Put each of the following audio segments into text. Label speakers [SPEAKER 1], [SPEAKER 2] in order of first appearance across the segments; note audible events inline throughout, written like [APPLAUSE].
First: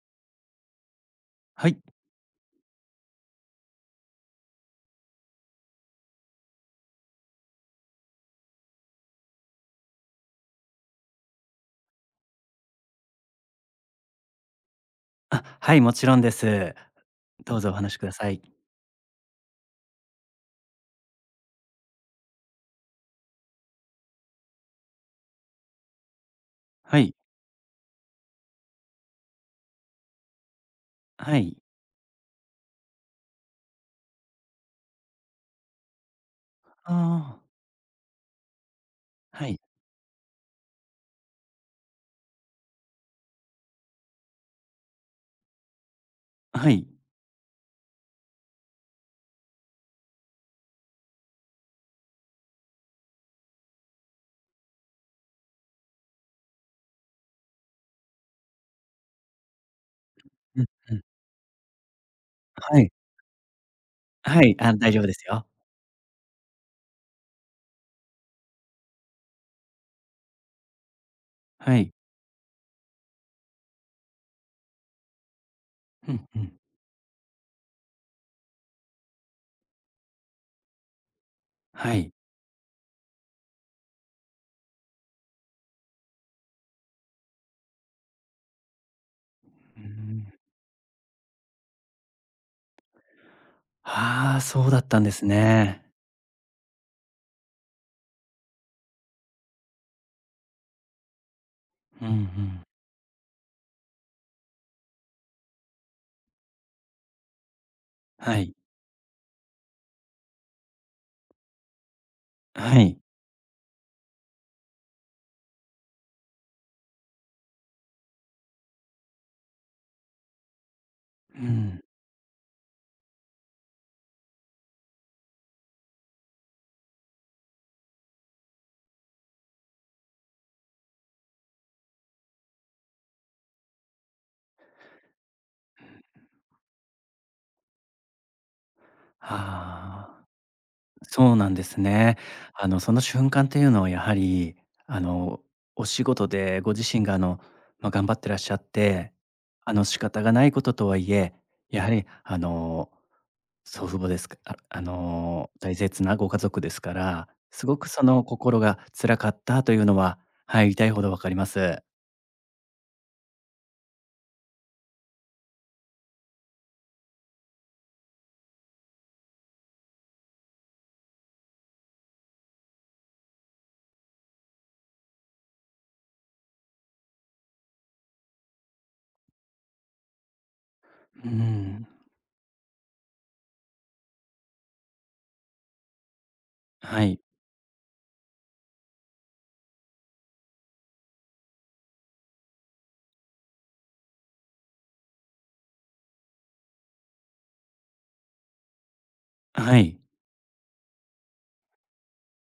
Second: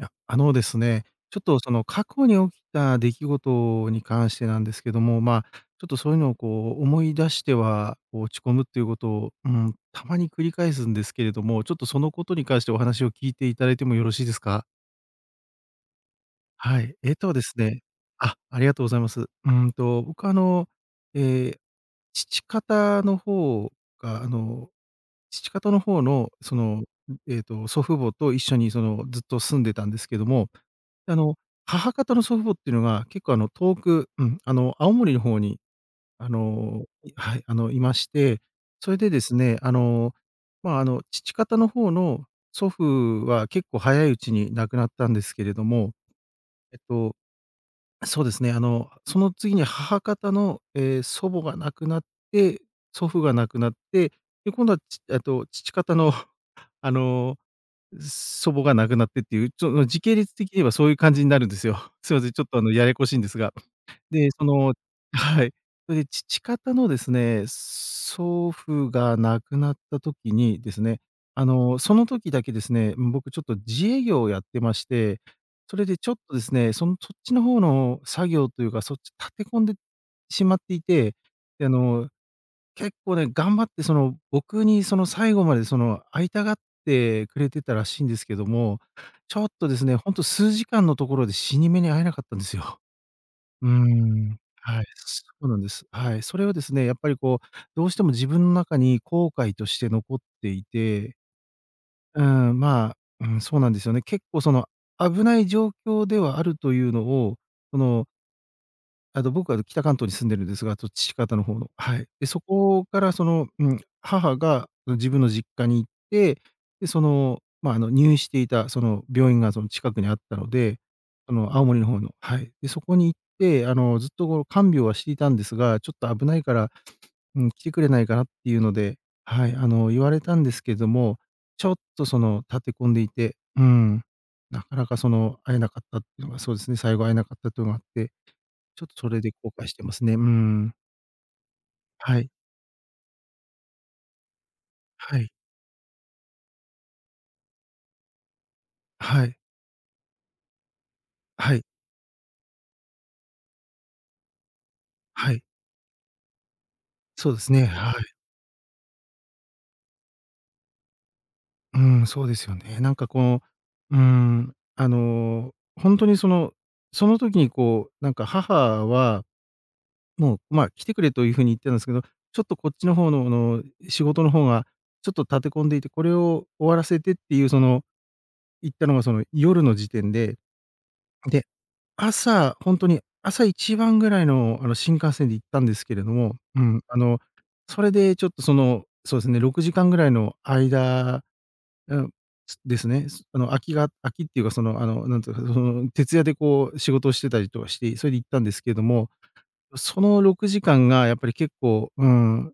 [SPEAKER 1] いや、あのですね、ちょっと
[SPEAKER 2] は
[SPEAKER 1] そ
[SPEAKER 2] い。
[SPEAKER 1] の過去に起きた出来事に関してなんですけども、まあ、ちょっとそういうのをこう思い出しては、こう落ち込むっていう事を、うん、たまに繰り返すんですけれども、ちょっとその事に関してお話を聞いて頂いてもよろしいですか？
[SPEAKER 2] あ、はい、もちろんです。
[SPEAKER 1] はい。ええとです
[SPEAKER 2] どうぞお
[SPEAKER 1] ね
[SPEAKER 2] 話しくださ
[SPEAKER 1] あ
[SPEAKER 2] い。
[SPEAKER 1] ありがとうございます。うんと、僕はあの、ええ、父方の方が、あの父方の方のその、ん、
[SPEAKER 2] はい。
[SPEAKER 1] ええと祖父母と一緒にそのずっと住んでたんですけども、あ
[SPEAKER 2] は
[SPEAKER 1] の
[SPEAKER 2] い。
[SPEAKER 1] 母方の祖父母ってのが結構あの遠く、うん、あの、青森の方にあの、
[SPEAKER 2] あ
[SPEAKER 1] いは
[SPEAKER 2] あ。
[SPEAKER 1] い、あのいまして、それでです
[SPEAKER 2] はい。
[SPEAKER 1] ね、あの、まあ、あの父方の方の祖父は結構早いうちに亡くなったんですけれども、
[SPEAKER 2] あ、は
[SPEAKER 1] えっ
[SPEAKER 2] い。
[SPEAKER 1] と、そうですね、あの、その次に母方の、ええ、祖母が亡くなって、祖父が亡くなって、で今度は、ちええと父方の、あの、う、祖母が亡くなってっていう、ちょっ、の、時系列的に言
[SPEAKER 2] う
[SPEAKER 1] え
[SPEAKER 2] ん
[SPEAKER 1] ばそうい
[SPEAKER 2] う
[SPEAKER 1] う
[SPEAKER 2] ん。
[SPEAKER 1] 感じになるんですよ。すいません、ちょっとあの
[SPEAKER 2] は
[SPEAKER 1] や
[SPEAKER 2] い。
[SPEAKER 1] やこしいんですが。で、
[SPEAKER 2] は
[SPEAKER 1] そ
[SPEAKER 2] い。
[SPEAKER 1] の
[SPEAKER 2] あ、大丈夫で
[SPEAKER 1] あ、
[SPEAKER 2] す
[SPEAKER 1] は
[SPEAKER 2] よ。
[SPEAKER 1] い。それで父方のですね、祖父が亡くなった時にですね、あ
[SPEAKER 2] は
[SPEAKER 1] の、
[SPEAKER 2] い。
[SPEAKER 1] その時だけですね、うん、僕ちょっと自営業をやってまして、それでちょ
[SPEAKER 2] ふ
[SPEAKER 1] っ
[SPEAKER 2] ん
[SPEAKER 1] と
[SPEAKER 2] ふ
[SPEAKER 1] です
[SPEAKER 2] ん。
[SPEAKER 1] ね、そのそっちの方の作業というか、そっち立て込んでしまっていて、であ
[SPEAKER 2] は
[SPEAKER 1] の、
[SPEAKER 2] い。
[SPEAKER 1] 結構ね、頑張ってその僕にその最後までその会いたがってくれてたらしいんですけども、ちょっとで
[SPEAKER 2] うー
[SPEAKER 1] すね、ほんと
[SPEAKER 2] ん。
[SPEAKER 1] 数時間のところで死に目に会えなかったんですよ。うー
[SPEAKER 2] は
[SPEAKER 1] ん。
[SPEAKER 2] あ、そうだ
[SPEAKER 1] はい。
[SPEAKER 2] ったんで
[SPEAKER 1] そ
[SPEAKER 2] す
[SPEAKER 1] うなんで
[SPEAKER 2] ね。
[SPEAKER 1] す、はい。それはですね、やっぱりこう、どうしても自分の中に後悔として残っていて
[SPEAKER 2] ふ
[SPEAKER 1] うー
[SPEAKER 2] んふ
[SPEAKER 1] ん、
[SPEAKER 2] ん。
[SPEAKER 1] まあ、うん、そうなんですよね。結構その危ない状況ではあるというのを、この
[SPEAKER 2] はい。
[SPEAKER 1] あの、僕は北関東に住んでるんですが、と父方の方の、はい。で、そ
[SPEAKER 2] は
[SPEAKER 1] こか
[SPEAKER 2] い。
[SPEAKER 1] らそのうん、母が自分の実家に行って、で、その、まあ、あの、入院していたその病院がその近くにあったので、あ
[SPEAKER 2] う
[SPEAKER 1] の、青森
[SPEAKER 2] ん。
[SPEAKER 1] の方の、はい。で、そこに行ってあの、ずっとこう看病はしていたんですが、ちょっと危ないから、うん、来てくれないかなっていうので、はい、あの、言われたんですけども、ちょっとその立て込んでいて、うん、中々その、会えなかったっていうのが、そうですね、最後会えなかったっていうのがあって。ちょっとそれで後悔してますね。
[SPEAKER 2] あ
[SPEAKER 1] う
[SPEAKER 2] あ。
[SPEAKER 1] ん。
[SPEAKER 2] そうなんですね。
[SPEAKER 1] はい。
[SPEAKER 2] あのその瞬間っていうのはやはり、あ
[SPEAKER 1] はい。
[SPEAKER 2] の、お仕事でご自身があのまあ、頑張ってらっしゃって、
[SPEAKER 1] はい。
[SPEAKER 2] あの仕方がないこととはいえ、
[SPEAKER 1] はい。
[SPEAKER 2] やはりあの、祖父母ですか、ああ
[SPEAKER 1] はい。
[SPEAKER 2] の、大切なご家族ですから、
[SPEAKER 1] そうです
[SPEAKER 2] す
[SPEAKER 1] ね、
[SPEAKER 2] ごく
[SPEAKER 1] は
[SPEAKER 2] そ
[SPEAKER 1] い。
[SPEAKER 2] の心が辛かったというのは、はい、痛いほどわかりま
[SPEAKER 1] う
[SPEAKER 2] す。
[SPEAKER 1] ん、そうですよね。なんかこう、うん、あの、ほんとにそのその時にこうなんか母はもう、まあ、来てくれという風に言ってたんですけど、ちょっとこっちの方の、あの、仕事の方がちょっと立て込んでいて、これを終わらせてっていうその行ったのが、その夜の時点で。
[SPEAKER 2] うー
[SPEAKER 1] で、
[SPEAKER 2] ん。
[SPEAKER 1] 朝、ほんとに、朝一番ぐらいのあの新幹線で行ったんですけれども。うん、あ
[SPEAKER 2] は
[SPEAKER 1] の、
[SPEAKER 2] い。
[SPEAKER 1] それでちょっとその、そうですね、6時間くらいの間、うん、ですね。あの、空きが空きっていうか、そのあのなんて言うか、その徹夜でこう仕事をしてたりとかして、それで行ったんですけれども、
[SPEAKER 2] は
[SPEAKER 1] そ
[SPEAKER 2] い。
[SPEAKER 1] の6時間がやっぱり結構、うん、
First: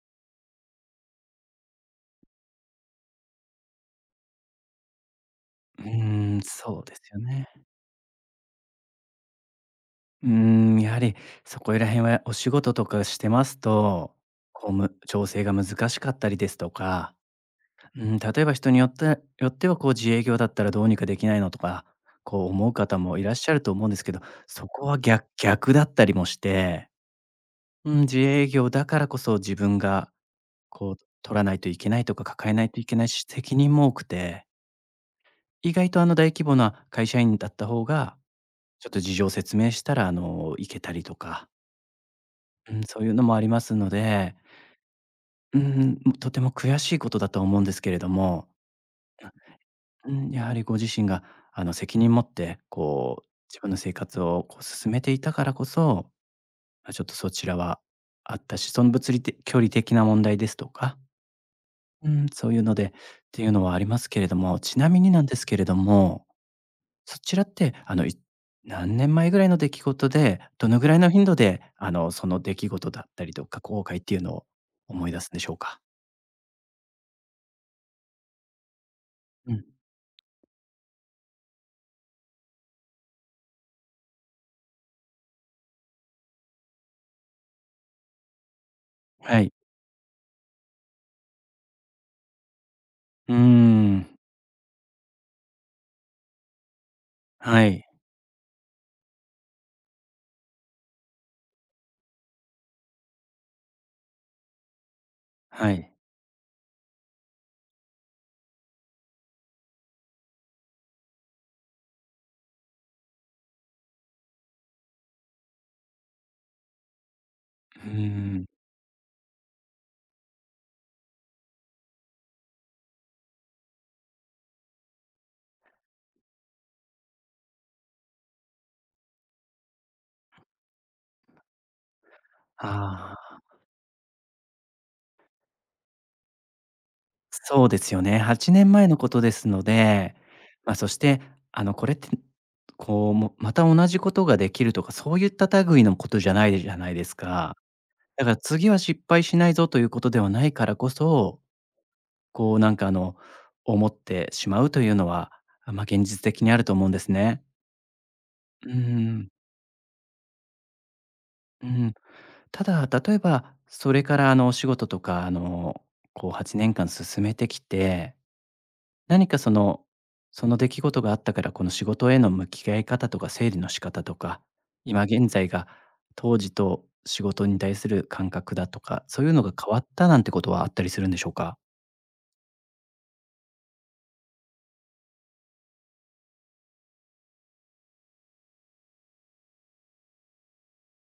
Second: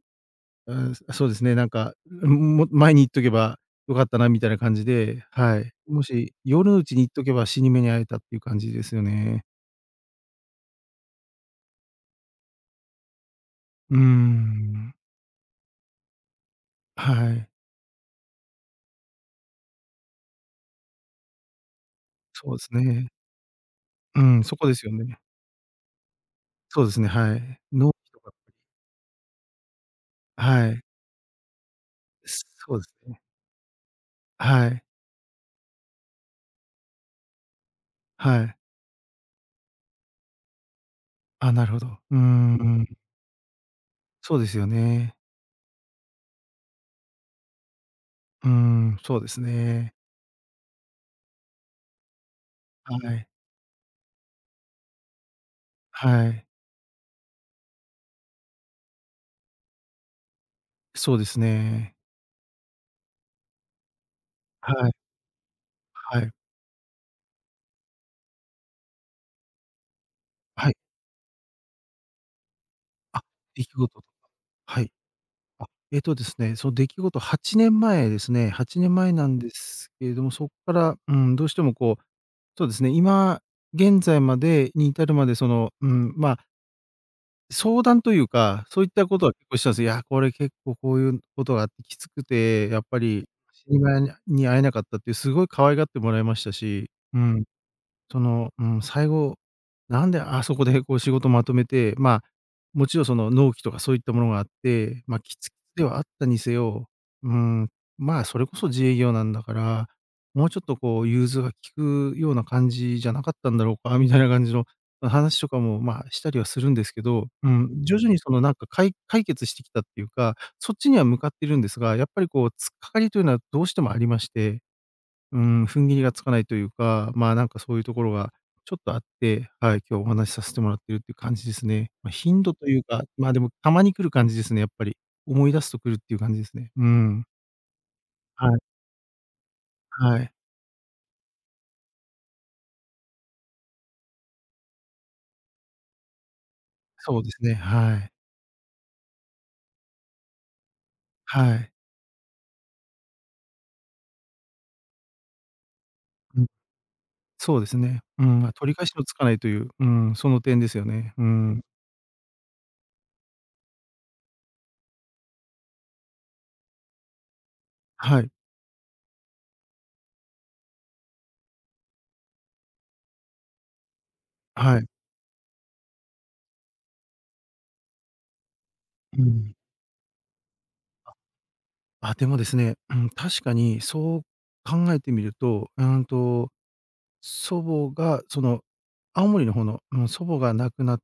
[SPEAKER 1] うん、あ、そうですね。なんか、ううーん、もっと前に行っておけば良かったなみたいな感じで、はい。
[SPEAKER 2] う
[SPEAKER 1] もし
[SPEAKER 2] ーん、
[SPEAKER 1] 夜の
[SPEAKER 2] そ
[SPEAKER 1] う
[SPEAKER 2] うで
[SPEAKER 1] ちに
[SPEAKER 2] す
[SPEAKER 1] 行っ
[SPEAKER 2] よ
[SPEAKER 1] ておけば
[SPEAKER 2] ね。
[SPEAKER 1] 死に目に会えたっていう感じですよね。
[SPEAKER 2] うーん、やはりそこいら辺はお仕事とかしてます
[SPEAKER 1] うー
[SPEAKER 2] と、こう
[SPEAKER 1] ん。
[SPEAKER 2] む調整が難しかったりですと
[SPEAKER 1] は
[SPEAKER 2] か、
[SPEAKER 1] い。
[SPEAKER 2] うーん、例えば人によってよってはこう自営業だったらどうにかできないのとか、こう
[SPEAKER 1] そうで
[SPEAKER 2] 思
[SPEAKER 1] す
[SPEAKER 2] う方
[SPEAKER 1] ね。
[SPEAKER 2] もいらっしゃると思うんですけど、
[SPEAKER 1] うん、そ
[SPEAKER 2] そ
[SPEAKER 1] こで
[SPEAKER 2] こ
[SPEAKER 1] すよ
[SPEAKER 2] はぎ
[SPEAKER 1] ね。
[SPEAKER 2] ゃ逆だったりもし
[SPEAKER 1] そう
[SPEAKER 2] て、
[SPEAKER 1] ですね、はい。
[SPEAKER 2] う
[SPEAKER 1] 納
[SPEAKER 2] ん、
[SPEAKER 1] 期
[SPEAKER 2] 自
[SPEAKER 1] とかっ
[SPEAKER 2] 営
[SPEAKER 1] てひ
[SPEAKER 2] 業だからこそ、自分が
[SPEAKER 1] はい。
[SPEAKER 2] こう取らないといけないとか、抱えない
[SPEAKER 1] そう
[SPEAKER 2] と
[SPEAKER 1] で
[SPEAKER 2] いけ
[SPEAKER 1] す
[SPEAKER 2] ない
[SPEAKER 1] ね。
[SPEAKER 2] し、責任も多くて
[SPEAKER 1] はい。
[SPEAKER 2] 意外と、あの、大規模な会社員だった方が、
[SPEAKER 1] はい。
[SPEAKER 2] ちょっと事情を説明したら、あの、行けたりとか
[SPEAKER 1] あ、なるほど。うん
[SPEAKER 2] う
[SPEAKER 1] う
[SPEAKER 2] ん、
[SPEAKER 1] ん。
[SPEAKER 2] そういうのもありますので
[SPEAKER 1] そうですよね。
[SPEAKER 2] うーん、ん、とても悔しいことだと思うんですけれど
[SPEAKER 1] う
[SPEAKER 2] も
[SPEAKER 1] ーん、そうですね。
[SPEAKER 2] うん、やはりご自身が、あの責任持って、
[SPEAKER 1] は
[SPEAKER 2] こ
[SPEAKER 1] い。
[SPEAKER 2] う、自分の生活をこう進めていたからこそ、
[SPEAKER 1] はい。
[SPEAKER 2] まちょっとそちらはあったし、その物理的距離的な問題ですとか、
[SPEAKER 1] そうですね。
[SPEAKER 2] うん、そういうので、ていうのはありますけれども、
[SPEAKER 1] は
[SPEAKER 2] ちな
[SPEAKER 1] い。
[SPEAKER 2] みになんですけれど
[SPEAKER 1] は
[SPEAKER 2] も、
[SPEAKER 1] い。
[SPEAKER 2] そちらって、あのい何年前ぐらいの出来事で、ど
[SPEAKER 1] はい。
[SPEAKER 2] の位の頻度で、あのその出来事だっ
[SPEAKER 1] あ、
[SPEAKER 2] たりとか、
[SPEAKER 1] 出来
[SPEAKER 2] 後
[SPEAKER 1] 事
[SPEAKER 2] 悔
[SPEAKER 1] と
[SPEAKER 2] っ
[SPEAKER 1] か、
[SPEAKER 2] ていうのを
[SPEAKER 1] はい。
[SPEAKER 2] 思い出すんでしょう
[SPEAKER 1] あ、
[SPEAKER 2] か？
[SPEAKER 1] えっとですね、その出来事8年前ですね、8年前なんで
[SPEAKER 2] うん。
[SPEAKER 1] すけれども、そっから、うーん、どうしてもこう、そうですね、今、現在までに至るまでその、うーん、まあ。相談というか、そういったことは
[SPEAKER 2] は
[SPEAKER 1] 結
[SPEAKER 2] い。
[SPEAKER 1] 構したんすよ。いや、これ結構こういうことがあってきつくて、やっぱり、
[SPEAKER 2] うー
[SPEAKER 1] 死に目
[SPEAKER 2] ん。
[SPEAKER 1] にゃに会えなかったっていう、すごい可愛がってもらいましたし、うん。
[SPEAKER 2] はい。
[SPEAKER 1] その、うん、最後、なんであそこでこう、仕事まとめて、まあ、もちろん、その、納期とかそういったものがあって、ま、きつき
[SPEAKER 2] は
[SPEAKER 1] つで
[SPEAKER 2] い。
[SPEAKER 1] はあったにせよ、うーん、まあ、それこそ自営業なんだから、もうちょっとこう融通が利くような感じじゃなかったんだろうか、みたいな感じの話とかも、まあ、したりはするんですけど。う
[SPEAKER 2] う
[SPEAKER 1] ん、
[SPEAKER 2] ー
[SPEAKER 1] 徐々にその
[SPEAKER 2] ん。
[SPEAKER 1] なんか、かい解決してきたっていうか、そっちには向かっているんですが、やっぱりこう突っ掛かりというのはどうしてもありまして。うーん、踏ん切りがつかないというか、まあ、なんかそういう所がちょっとあって、はい、今日お話しさせてもらってるっていう感じですね。ま、頻度というか、
[SPEAKER 2] あ
[SPEAKER 1] ま、で
[SPEAKER 2] あ。
[SPEAKER 1] もたまに来る感じですね、やっぱり。思い出すとくるっていう感じですね。うーん。
[SPEAKER 2] そうですよね、は
[SPEAKER 1] は
[SPEAKER 2] ち
[SPEAKER 1] い。
[SPEAKER 2] ねんまえのことですので、
[SPEAKER 1] はい。
[SPEAKER 2] ま、そして、あの、これって、こうもまた同じことが出来るとか、そういった類のことじゃないじゃないです
[SPEAKER 1] そうです
[SPEAKER 2] か。
[SPEAKER 1] ね。はい。
[SPEAKER 2] だから次は失敗しないぞということではないからこそ、
[SPEAKER 1] はい。
[SPEAKER 2] こうなんかあの思ってしまうというのは、ま、現実
[SPEAKER 1] う
[SPEAKER 2] 的
[SPEAKER 1] ん。
[SPEAKER 2] にあると思うんですね。
[SPEAKER 1] そうですね。うーん。ま、
[SPEAKER 2] うー
[SPEAKER 1] 取り返しのつか
[SPEAKER 2] ん。
[SPEAKER 1] ないという、うーん、その点ですよね。うーん。
[SPEAKER 2] うん。ただ、例えば、それから、あの、お仕事とか、あの、こう8年間進めてきて、
[SPEAKER 1] はい。
[SPEAKER 2] 何かその、その出来事があったから、この仕事への向き合い方とか、整理の仕方とか、
[SPEAKER 1] はい。
[SPEAKER 2] 今現在が当時と仕事に対する感覚だとか、
[SPEAKER 1] う
[SPEAKER 2] そ
[SPEAKER 1] ー
[SPEAKER 2] ういうのが
[SPEAKER 1] ん。
[SPEAKER 2] 変わったなんてことはあったりするんでしょうか？
[SPEAKER 1] あ、でもですね、うん、確かにそう考えてみると、うんと、祖母が、その青森の方の、あの、祖母が亡くなっ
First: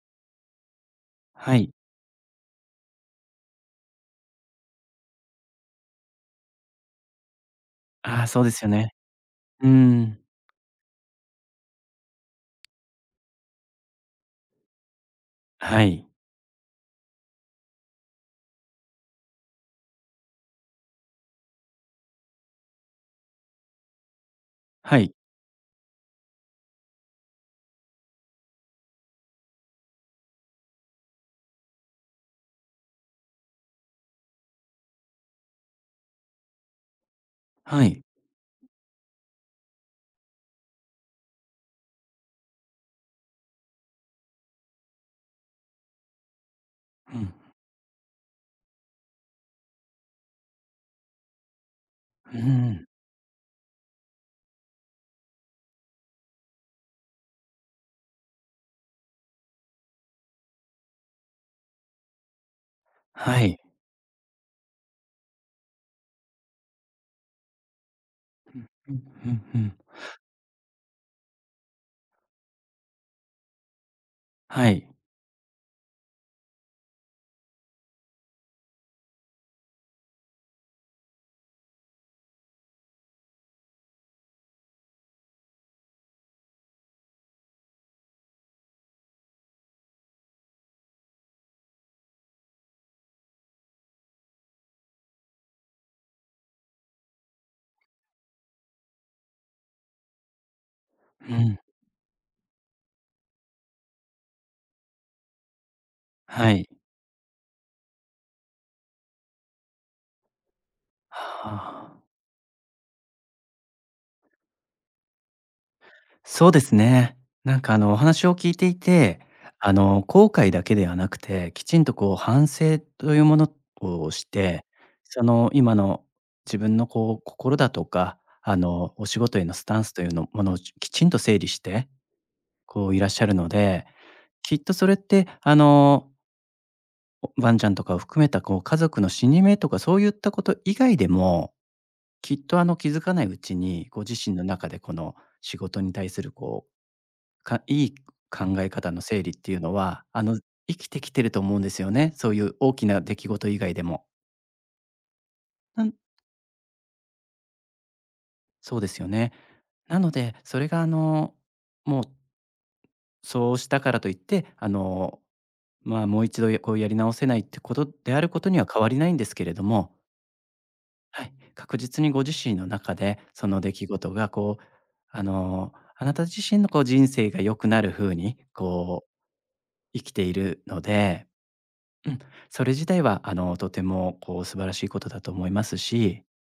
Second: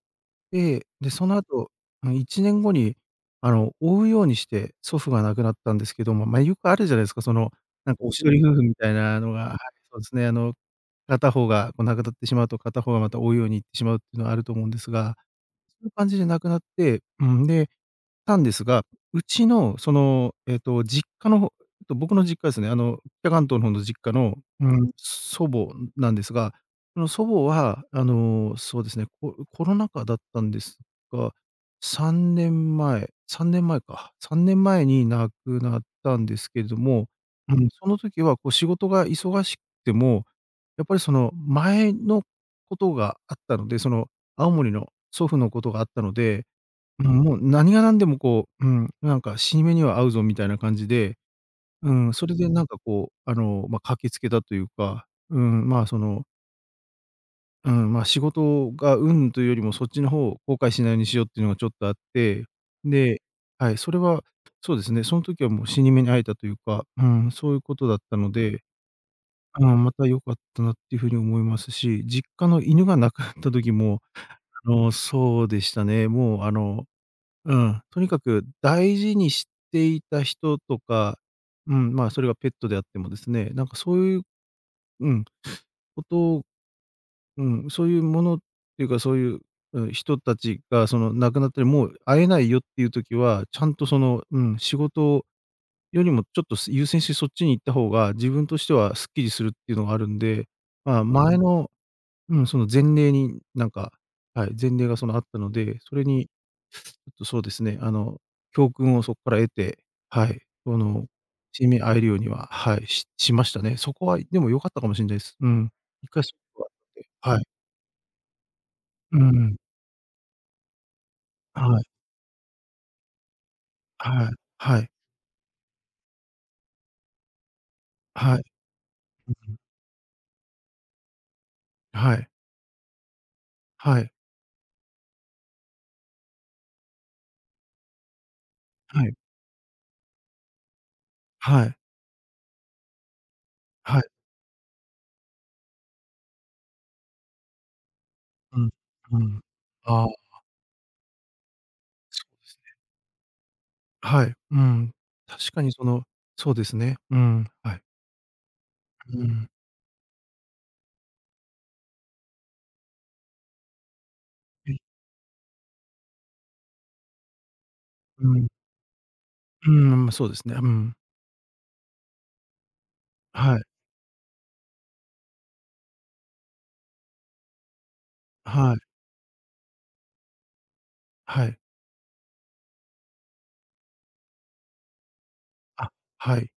[SPEAKER 1] て、で、その
[SPEAKER 2] は
[SPEAKER 1] 後、
[SPEAKER 2] い。
[SPEAKER 1] ま、1年後に、あの、追うようにして祖父が亡くなったんですけども、まあ、よくあるじゃないですか、その、なんか、おし
[SPEAKER 2] ああ、
[SPEAKER 1] ど
[SPEAKER 2] そ
[SPEAKER 1] り
[SPEAKER 2] うで
[SPEAKER 1] 夫婦
[SPEAKER 2] すよ
[SPEAKER 1] みたい
[SPEAKER 2] ね。
[SPEAKER 1] なのがはい、
[SPEAKER 2] うー
[SPEAKER 1] そうです
[SPEAKER 2] ん。
[SPEAKER 1] ね。あの、片方がこう亡くなってしまうと、片方がまた追うように逝ってしまうっていうのはあると思うんですが。
[SPEAKER 2] は
[SPEAKER 1] そういう
[SPEAKER 2] い。
[SPEAKER 1] 感じで亡くなって、うん、でたんですが、うちの、その、えっと、実家の方、と、僕の実家ですね、あの北関東の方の実家の、うーん、
[SPEAKER 2] はい。
[SPEAKER 1] 祖母なんですが、その祖母は、あの、そうですね、ココロナ禍だったんですが、3年前3年前か3年前に亡くなったんですけれども、うん、
[SPEAKER 2] は
[SPEAKER 1] その
[SPEAKER 2] い。
[SPEAKER 1] 時はこう仕事が忙しくても、やっぱりその前の事があったので、その青森の祖父の事があったので、う
[SPEAKER 2] う
[SPEAKER 1] ん、
[SPEAKER 2] ん。
[SPEAKER 1] もう何がなんでもこう、うん、なんか死に目には会うぞみたいな感じで。うん、それ
[SPEAKER 2] うー
[SPEAKER 1] でなんか
[SPEAKER 2] ん。
[SPEAKER 1] こう、あの、まあ、駆けつけたというか、うーん、まあ、そのうん、ま、仕事がうん、というよりも、そっちの方を後悔しないようにしようっていうのがちょっとあって。で、
[SPEAKER 2] はい。
[SPEAKER 1] はい、それはそうですね、そん時はもう死に目に会えたというか、うん、そういう事だったの
[SPEAKER 2] う
[SPEAKER 1] で。
[SPEAKER 2] んうんうんう
[SPEAKER 1] う
[SPEAKER 2] ん。
[SPEAKER 1] ん、また良かったなっていう風に思いますし、実家の犬が亡くなった時も、
[SPEAKER 2] は
[SPEAKER 1] あ
[SPEAKER 2] い。
[SPEAKER 1] の、そうでしたね。もう、あの、うん、とにかく大事に知っていた人とか、うん、まあ、それはペットであってもですね、なんかそういう、うん、こと、うん、そういうものっていうか、そういう、うん、人達がその、亡くなって、もう会えないよっていう時は、ちゃんとその、うん、仕事よりもちょっと優先してそっちに行った方が、自分としてはスッキリするっていうのがあるんで、まあ、
[SPEAKER 2] う
[SPEAKER 1] 前
[SPEAKER 2] ん。
[SPEAKER 1] の、うん、その前例になんか、はい、前例がその、あったので、それに、
[SPEAKER 2] はい。
[SPEAKER 1] ちょっと、そうですね、あの、教訓をそこから得て、はい、その、
[SPEAKER 2] は
[SPEAKER 1] 死に目に会え
[SPEAKER 2] あ。
[SPEAKER 1] るようには、はい、ししましたね。そこはでも良かったかもしんないす。うん。いかしっ
[SPEAKER 2] そうで
[SPEAKER 1] ぱっ
[SPEAKER 2] す
[SPEAKER 1] て、
[SPEAKER 2] ね。
[SPEAKER 1] はい。
[SPEAKER 2] なんかあのお話を聞いてい
[SPEAKER 1] う
[SPEAKER 2] て、
[SPEAKER 1] ん。
[SPEAKER 2] あの、後悔だけではなくて、きち
[SPEAKER 1] はい。
[SPEAKER 2] んとこう反省というものをし
[SPEAKER 1] はい
[SPEAKER 2] て、
[SPEAKER 1] はい。
[SPEAKER 2] その今の自分のこう心だとか、
[SPEAKER 1] はい。
[SPEAKER 2] あの、お仕
[SPEAKER 1] う
[SPEAKER 2] 事への
[SPEAKER 1] ん。
[SPEAKER 2] スタンスというのものをきちんと整理して、
[SPEAKER 1] はい。
[SPEAKER 2] こういらっしゃるので、
[SPEAKER 1] はい。
[SPEAKER 2] きっとそれって、あのおワンちゃんとかを含めた、こう家族
[SPEAKER 1] は
[SPEAKER 2] の
[SPEAKER 1] い。
[SPEAKER 2] 死に目とか、そういったこと以外でも、
[SPEAKER 1] はい。
[SPEAKER 2] きっとあの、気づかないうちに、
[SPEAKER 1] は
[SPEAKER 2] ご
[SPEAKER 1] い。
[SPEAKER 2] 自身の中でこの仕事に対するこう、かいい考
[SPEAKER 1] う
[SPEAKER 2] え
[SPEAKER 1] ん、
[SPEAKER 2] 方の
[SPEAKER 1] う
[SPEAKER 2] 整理っ
[SPEAKER 1] ん、
[SPEAKER 2] ていうのは、
[SPEAKER 1] あ
[SPEAKER 2] あ
[SPEAKER 1] あ。
[SPEAKER 2] の、生きてきてると思うんですよね、
[SPEAKER 1] そ
[SPEAKER 2] そうい
[SPEAKER 1] うで
[SPEAKER 2] う
[SPEAKER 1] す
[SPEAKER 2] 大
[SPEAKER 1] ね。
[SPEAKER 2] きな出来事以外でも。
[SPEAKER 1] はい。うん。確かに
[SPEAKER 2] う
[SPEAKER 1] そ
[SPEAKER 2] ん。
[SPEAKER 1] のそうですね。うん、はい。
[SPEAKER 2] そうですよ
[SPEAKER 1] う
[SPEAKER 2] ね。
[SPEAKER 1] ん。
[SPEAKER 2] なので、それがあの、もうそうしたからといって、あ
[SPEAKER 1] はい。
[SPEAKER 2] の、ま、もう1度こうやり直せないってことであ
[SPEAKER 1] う
[SPEAKER 2] るこ
[SPEAKER 1] ん。
[SPEAKER 2] とには変わりないんですけれど
[SPEAKER 1] うん、ま
[SPEAKER 2] も
[SPEAKER 1] ま、そうですね。うん。
[SPEAKER 2] はい、確実にご自身の中で、そ
[SPEAKER 1] は
[SPEAKER 2] の
[SPEAKER 1] い。
[SPEAKER 2] 出来事がこう、あの、あなた自身のこう人生が良くなる風に、
[SPEAKER 1] はい。
[SPEAKER 2] こう生きているので、
[SPEAKER 1] はい。
[SPEAKER 2] うん、それ自体は、あのとてもこう素晴らしいことだと思います
[SPEAKER 1] あ、
[SPEAKER 2] し
[SPEAKER 1] はい。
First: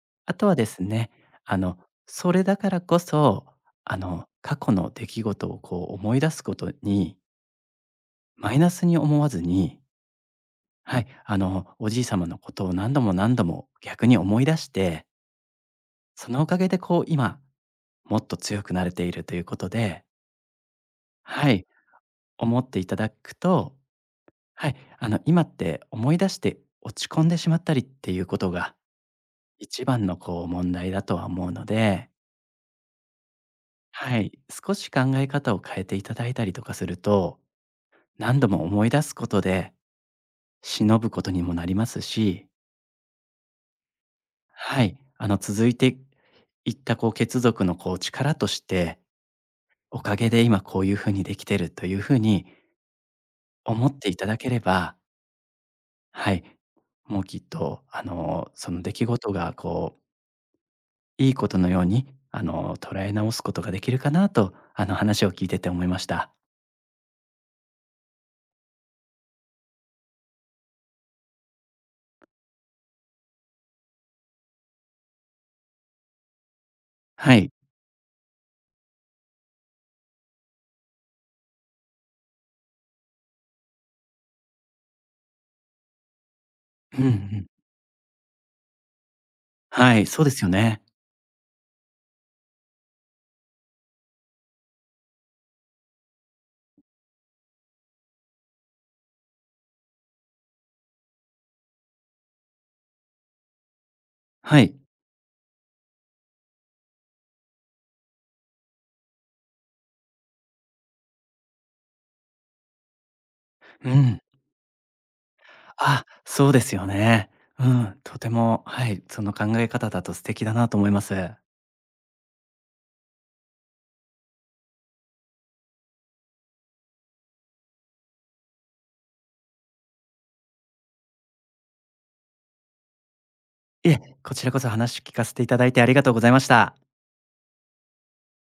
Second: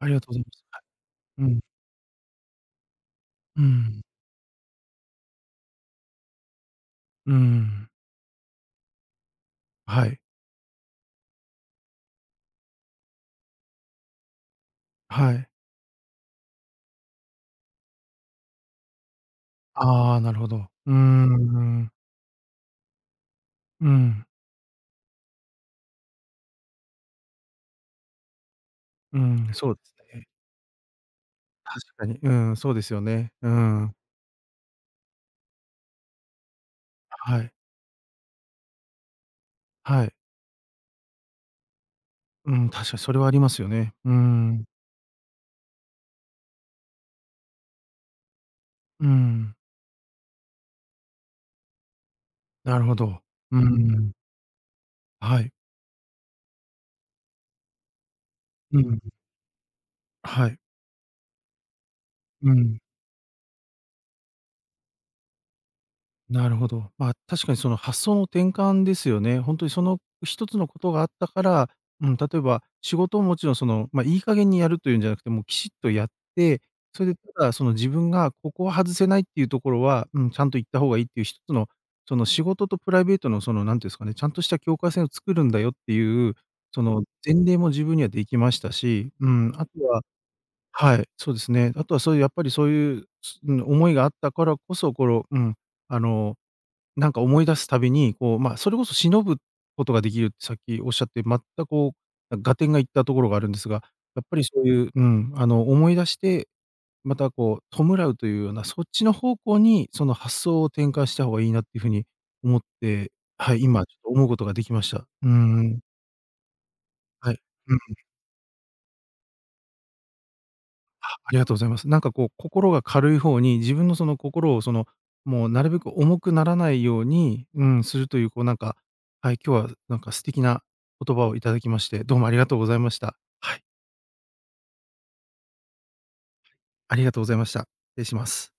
[SPEAKER 1] ありがとうご
[SPEAKER 2] あ
[SPEAKER 1] ざい
[SPEAKER 2] と
[SPEAKER 1] ま
[SPEAKER 2] は
[SPEAKER 1] す。
[SPEAKER 2] で
[SPEAKER 1] はい。
[SPEAKER 2] すね、
[SPEAKER 1] う
[SPEAKER 2] あ
[SPEAKER 1] ん。
[SPEAKER 2] のそれだからこそ、
[SPEAKER 1] う
[SPEAKER 2] あ
[SPEAKER 1] ん。
[SPEAKER 2] の過去の出来事をこう思い出すことに
[SPEAKER 1] うん。
[SPEAKER 2] マイナスに思わずに
[SPEAKER 1] はい。
[SPEAKER 2] はい、あの、おじい様のことを何度も何度も逆に思い出して
[SPEAKER 1] はい。
[SPEAKER 2] そのおかげで、こう、今、もっと強くなれているということで
[SPEAKER 1] ああ、なるほど。うーん、う
[SPEAKER 2] はい。
[SPEAKER 1] ーん。
[SPEAKER 2] 思っていただくと、
[SPEAKER 1] うん。
[SPEAKER 2] はい、あの、今って思い出して落ち込んでしまったりってゆうことが、
[SPEAKER 1] うん、そうで
[SPEAKER 2] 一
[SPEAKER 1] す
[SPEAKER 2] 番の、
[SPEAKER 1] ね。
[SPEAKER 2] こう、問題だとは思うの
[SPEAKER 1] 確か
[SPEAKER 2] で
[SPEAKER 1] に。うん、そうですよね。うーん。
[SPEAKER 2] はい、少し考え方を変えていただいたりとかすると、
[SPEAKER 1] はい。
[SPEAKER 2] 何度も思い出すことで、
[SPEAKER 1] はい。
[SPEAKER 2] 偲ぶことにもなりますし
[SPEAKER 1] うん、確か、それはありますよね。うーん。
[SPEAKER 2] はい。あの、続いていった、こう、血族の、こう、力として、
[SPEAKER 1] うーん。
[SPEAKER 2] おかげで今こうゆう風にできてるとゆう風に
[SPEAKER 1] なるほど。うー
[SPEAKER 2] 思って
[SPEAKER 1] ん。
[SPEAKER 2] いただければ
[SPEAKER 1] はい。
[SPEAKER 2] はい。もうきっと、あの、そ
[SPEAKER 1] う
[SPEAKER 2] の
[SPEAKER 1] んう
[SPEAKER 2] 出来
[SPEAKER 1] ん。
[SPEAKER 2] 事がこう
[SPEAKER 1] はい。
[SPEAKER 2] いいことのように、あ
[SPEAKER 1] う
[SPEAKER 2] の、
[SPEAKER 1] ん。
[SPEAKER 2] 捉え直すことができるかなと、あの、話を聞いてて思いました。
[SPEAKER 1] なるほど。まあ、確かにその発想の転換ですよね。ほんとに、その、1つの事があったから、うん、例えば仕事をもちろん、その、ま、いい加減にやるというんじゃなくて、もう、きちっとやって、それで
[SPEAKER 2] は
[SPEAKER 1] た
[SPEAKER 2] い。
[SPEAKER 1] だその自分がここは外せないってゆう所は、うん、ちゃんといった方がいいっていう、一つの、その、仕事とプライベートの、その、なんて言うんすかね、ちゃんとした境界線を作るんだよってゆう、そ
[SPEAKER 2] うん
[SPEAKER 1] の
[SPEAKER 2] う
[SPEAKER 1] 前
[SPEAKER 2] ん。
[SPEAKER 1] 例も自分には出来ましたし、うん、後
[SPEAKER 2] は
[SPEAKER 1] は
[SPEAKER 2] い、そうですよね。
[SPEAKER 1] はい、そうですね。後はそうゆやっぱりそうゆう、うん、思いがあったからこそ、ころうん、あの、なんか思い出す度に、こう、ま、それこそ、偲ぶ事が出来るってさっき仰って、まった、こう、合点がいった所があるんですが、やっぱり
[SPEAKER 2] は
[SPEAKER 1] そう
[SPEAKER 2] い。
[SPEAKER 1] ゆう、うん、あの、思い出して、また、こう、弔うという様な、そっちの方向に、その、発想を転換した方がいいなって風に思って、はい、今
[SPEAKER 2] う
[SPEAKER 1] ちょっと
[SPEAKER 2] ん。
[SPEAKER 1] 思う事が出来ました。うんうん。
[SPEAKER 2] あ、そうですよね。
[SPEAKER 1] はい、
[SPEAKER 2] う
[SPEAKER 1] うんうん。
[SPEAKER 2] ん、とても、はい、その考え方だと素敵だなと思いま
[SPEAKER 1] は、あ
[SPEAKER 2] す。
[SPEAKER 1] りがとうございます。なんかこう、心が軽い方に、自分の、その、心を、その、もうなるべく重くならないように、うん、するという、こうなんかはい、今日はなんか素敵な言葉を頂きまして、どうもありがとうございました。はい。
[SPEAKER 2] いえ、こちらこそ話聞かせていただいてありがとうございまし
[SPEAKER 1] [UNINTELLIGIBLE]
[SPEAKER 2] た。
[SPEAKER 1] ありがとうございました。失礼します。